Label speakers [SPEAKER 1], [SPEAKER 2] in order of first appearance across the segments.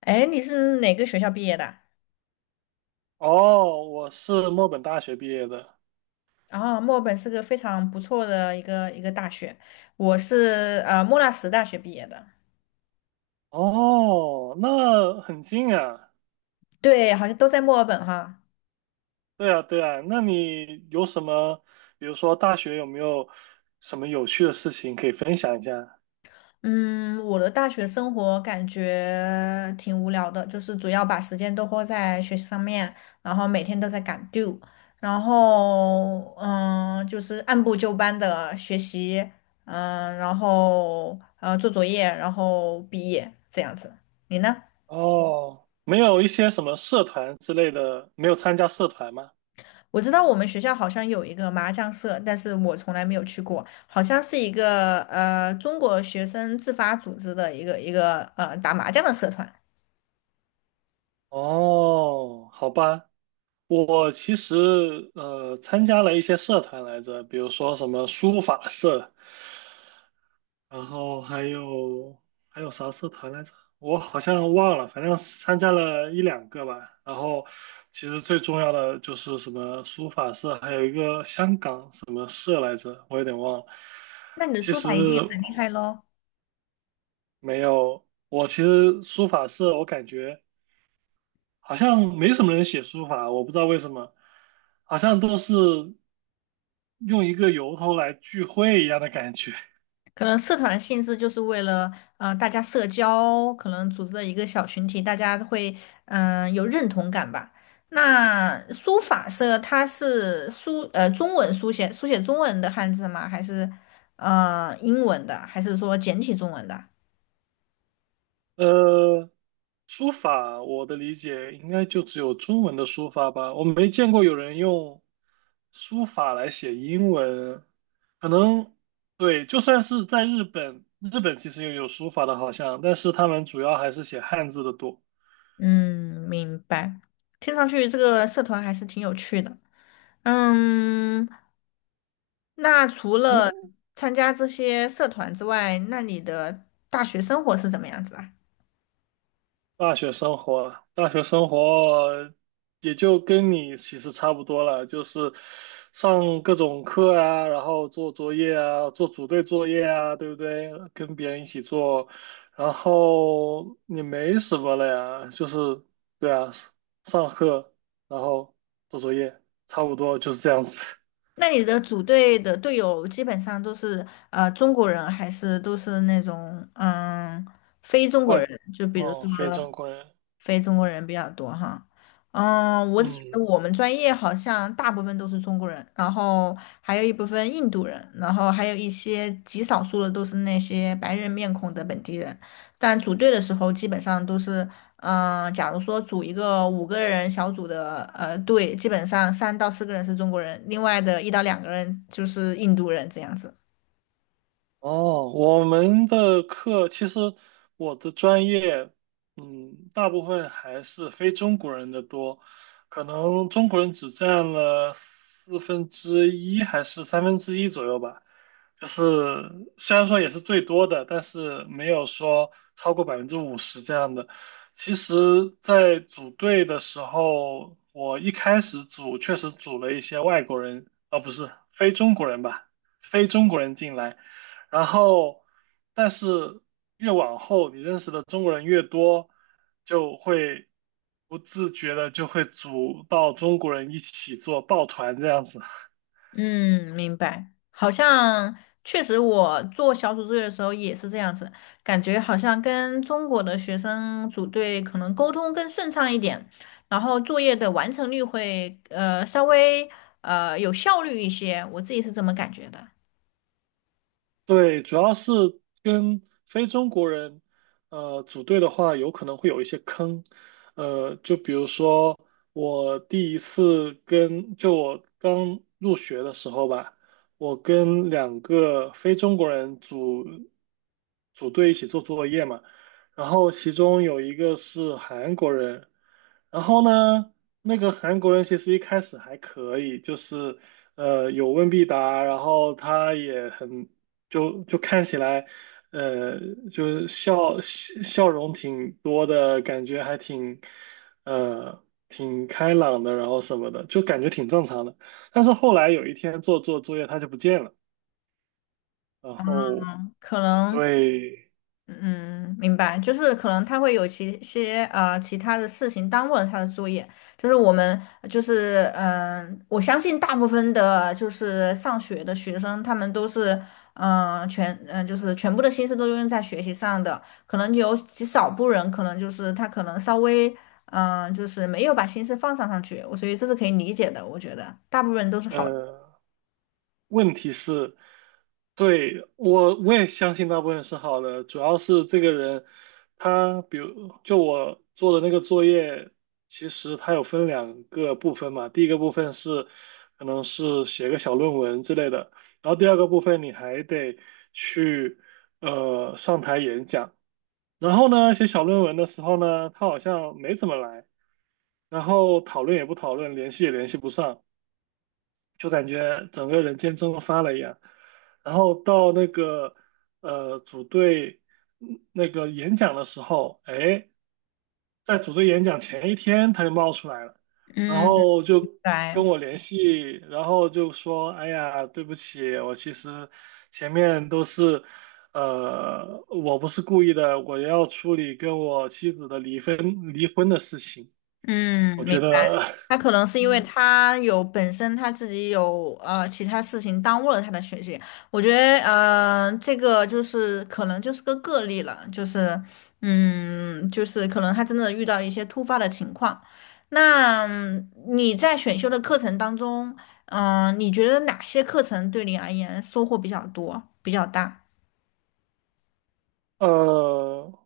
[SPEAKER 1] 哎，你是哪个学校毕业的？
[SPEAKER 2] 哦，我是墨本大学毕业的。
[SPEAKER 1] 啊，墨尔本是个非常不错的一个大学，我是莫纳什大学毕业的。
[SPEAKER 2] 哦，那很近啊。
[SPEAKER 1] 对，好像都在墨尔本哈。
[SPEAKER 2] 对啊，对啊。那你有什么，比如说大学有没有什么有趣的事情可以分享一下？
[SPEAKER 1] 嗯，我的大学生活感觉挺无聊的，就是主要把时间都花在学习上面，然后每天都在赶 due，然后就是按部就班的学习，然后做作业，然后毕业这样子。你呢？
[SPEAKER 2] 哦，没有一些什么社团之类的，没有参加社团吗？
[SPEAKER 1] 我知道我们学校好像有一个麻将社，但是我从来没有去过，好像是一个中国学生自发组织的一个打麻将的社团。
[SPEAKER 2] 哦，好吧。我其实参加了一些社团来着，比如说什么书法社。然后还有啥社团来着？我好像忘了，反正参加了一两个吧。然后其实最重要的就是什么书法社，还有一个香港什么社来着，我有点忘了。
[SPEAKER 1] 那你的
[SPEAKER 2] 其
[SPEAKER 1] 书
[SPEAKER 2] 实
[SPEAKER 1] 法一定很厉害喽，
[SPEAKER 2] 没有，我其实书法社我感觉好像没什么人写书法，我不知道为什么，好像都是用一个由头来聚会一样的感觉。
[SPEAKER 1] 可能社团的性质就是为了大家社交，可能组织的一个小群体，大家会有认同感吧。那书法社它是中文书写中文的汉字吗？还是呃英文的？还是说简体中文的？
[SPEAKER 2] 呃，书法我的理解应该就只有中文的书法吧，我没见过有人用书法来写英文，可能对，就算是在日本，日本其实也有书法的，好像，但是他们主要还是写汉字的多。
[SPEAKER 1] 嗯，明白。听上去这个社团还是挺有趣的。嗯，那除了
[SPEAKER 2] 那
[SPEAKER 1] 参加这些社团之外，那你的大学生活是怎么样子啊？
[SPEAKER 2] 大学生活也就跟你其实差不多了，就是上各种课啊，然后做作业啊，做组队作业啊，对不对？跟别人一起做，然后也没什么了呀，就是对啊，上课，然后做作业，差不多就是这样子。
[SPEAKER 1] 那你的组队的队友基本上都是中国人，还是都是那种非中国
[SPEAKER 2] 外，
[SPEAKER 1] 人？就比如
[SPEAKER 2] 哦，
[SPEAKER 1] 说。
[SPEAKER 2] 非正规，
[SPEAKER 1] 非中国人比较多哈。嗯，我只觉得
[SPEAKER 2] 嗯。
[SPEAKER 1] 我们专业好像大部分都是中国人，然后还有一部分印度人，然后还有一些极少数的都是那些白人面孔的本地人。但组队的时候，基本上都是，嗯、假如说组一个五个人小组的队，基本上三到四个人是中国人，另外的一到两个人就是印度人这样子。
[SPEAKER 2] 哦，我们的课其实我的专业，嗯，大部分还是非中国人的多，可能中国人只占了四分之一还是三分之一左右吧。就是虽然说也是最多的，但是没有说超过50%这样的。其实，在组队的时候，我一开始组确实组了一些外国人，啊，不是非中国人吧，非中国人进来。然后，但是越往后，你认识的中国人越多，就会不自觉的就会组到中国人一起做抱团这样子。
[SPEAKER 1] 嗯，明白。好像确实，我做小组作业的时候也是这样子，感觉好像跟中国的学生组队可能沟通更顺畅一点，然后作业的完成率会稍微有效率一些，我自己是这么感觉的。
[SPEAKER 2] 对，主要是跟非中国人，组队的话，有可能会有一些坑，就比如说我第一次跟，就我刚入学的时候吧，我跟两个非中国人组队一起做作业嘛，然后其中有一个是韩国人，然后呢，那个韩国人其实一开始还可以，就是。有问必答，然后他也很就看起来，呃，就是笑容挺多的，感觉还挺，挺开朗的，然后什么的，就感觉挺正常的。但是后来有一天做作业，他就不见了，然后
[SPEAKER 1] 可能。
[SPEAKER 2] 对，
[SPEAKER 1] 嗯，明白，就是可能他会有其他的事情耽误了他的作业，就是我们我相信大部分的就是上学的学生，他们都是嗯、呃全嗯、呃就是全部的心思都用在学习上的，可能有极少部人可能就是他可能稍微就是没有把心思放上去，我所以这是可以理解的，我觉得大部分人都是好的，
[SPEAKER 2] 问题是，对，我也相信大部分是好的，主要是这个人，他比如就我做的那个作业，其实他有分两个部分嘛，第一个部分是可能是写个小论文之类的，然后第二个部分你还得去上台演讲，然后呢写小论文的时候呢，他好像没怎么来，然后讨论也不讨论，联系也联系不上。就感觉整个人间蒸发了一样。然后到那个组队那个演讲的时候，哎，在组队演讲前一天他就冒出来了，然
[SPEAKER 1] 嗯。
[SPEAKER 2] 后就
[SPEAKER 1] 对。
[SPEAKER 2] 跟我联系，然后就说，哎呀，对不起，我其实前面都是。我不是故意的，我要处理跟我妻子的离婚的事情。
[SPEAKER 1] 嗯，
[SPEAKER 2] 我
[SPEAKER 1] 明
[SPEAKER 2] 觉
[SPEAKER 1] 白。
[SPEAKER 2] 得，
[SPEAKER 1] 他可能是因为他自己有其他事情耽误了他的学习。我觉得这个就是可能就是个个例了，就是就是可能他真的遇到一些突发的情况。那你在选修的课程当中，你觉得哪些课程对你而言收获比较多、比较大？
[SPEAKER 2] 呃，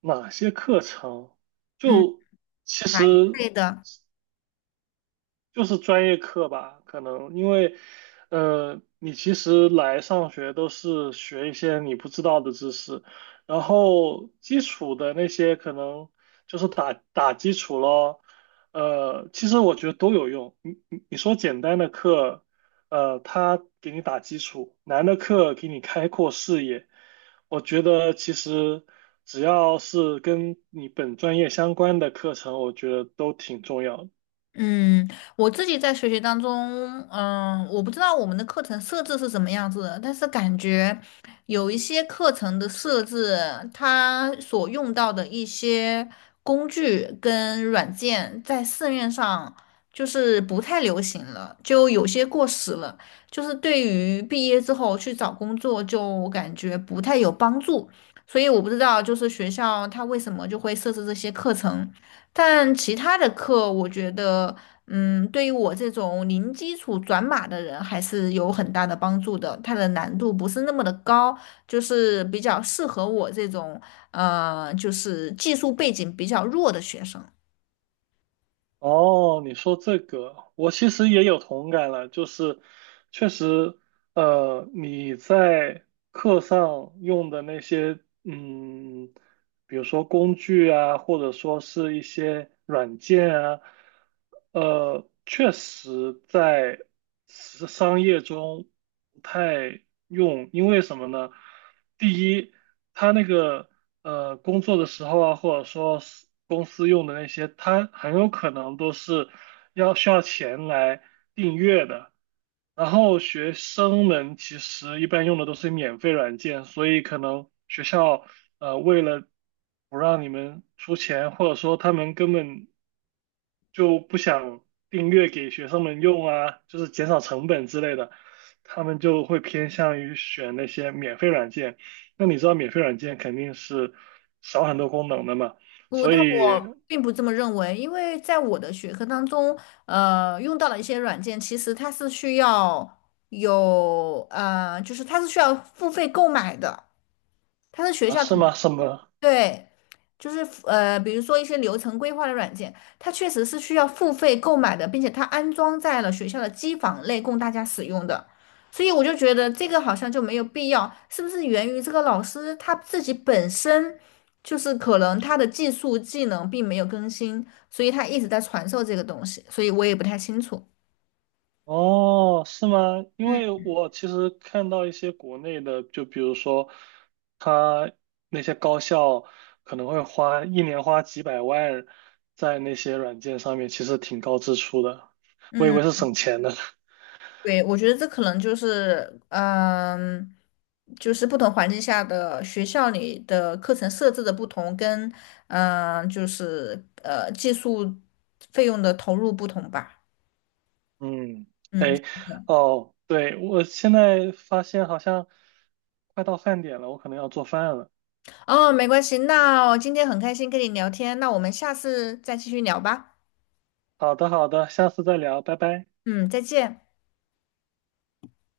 [SPEAKER 2] 哪些课程？
[SPEAKER 1] 嗯，
[SPEAKER 2] 就其
[SPEAKER 1] 哪一
[SPEAKER 2] 实
[SPEAKER 1] 类的？
[SPEAKER 2] 就是专业课吧，可能因为，你其实来上学都是学一些你不知道的知识，然后基础的那些可能就是打打基础咯，其实我觉得都有用。你说简单的课，他给你打基础；难的课给你开阔视野。我觉得其实只要是跟你本专业相关的课程，我觉得都挺重要的。
[SPEAKER 1] 嗯，我自己在学习当中，嗯，我不知道我们的课程设置是什么样子的，但是感觉有一些课程的设置，它所用到的一些工具跟软件，在市面上就是不太流行了，就有些过时了，就是对于毕业之后去找工作，就感觉不太有帮助。所以我不知道，就是学校它为什么就会设置这些课程。但其他的课，我觉得，嗯，对于我这种零基础转码的人，还是有很大的帮助的。它的难度不是那么的高，就是比较适合我这种，呃，就是技术背景比较弱的学生。
[SPEAKER 2] 哦，你说这个，我其实也有同感了，就是确实，你在课上用的那些，嗯。比如说工具啊，或者说是一些软件啊，确实在时商业中不太用，因为什么呢？第一，他那个工作的时候啊，或者说是公司用的那些，它很有可能都是需要钱来订阅的。然后学生们其实一般用的都是免费软件，所以可能学校为了不让你们出钱，或者说他们根本就不想订阅给学生们用啊，就是减少成本之类的，他们就会偏向于选那些免费软件。那你知道免费软件肯定是少很多功能的嘛，
[SPEAKER 1] 我，
[SPEAKER 2] 所
[SPEAKER 1] 但
[SPEAKER 2] 以
[SPEAKER 1] 我并不这么认为，因为在我的学科当中，呃，用到了一些软件，其实它是需要就是它是需要付费购买的，它是学
[SPEAKER 2] 啊，
[SPEAKER 1] 校
[SPEAKER 2] 是
[SPEAKER 1] 统。
[SPEAKER 2] 吗？是吗？
[SPEAKER 1] 对，就是比如说一些流程规划的软件，它确实是需要付费购买的，并且它安装在了学校的机房内供大家使用的，所以我就觉得这个好像就没有必要，是不是源于这个老师他自己本身就是可能他的技能并没有更新，所以他一直在传授这个东西，所以我也不太清楚。
[SPEAKER 2] 哦，是吗？因为我其实看到一些国内的，就比如说，他那些高校可能会花一年花几百万在那些软件上面，其实挺高支出的。我以
[SPEAKER 1] 嗯。
[SPEAKER 2] 为是省钱的。
[SPEAKER 1] 对，我觉得这可能就是，嗯，就是不同环境下的学校里的课程设置的不同，跟技术费用的投入不同吧。
[SPEAKER 2] 嗯，
[SPEAKER 1] 嗯，
[SPEAKER 2] 哎，哦，对，我现在发现好像快到饭点了，我可能要做饭了。
[SPEAKER 1] 哦，没关系，那我今天很开心跟你聊天，那我们下次再继续聊吧。
[SPEAKER 2] 好的，好的，下次再聊，拜拜。
[SPEAKER 1] 嗯，再见。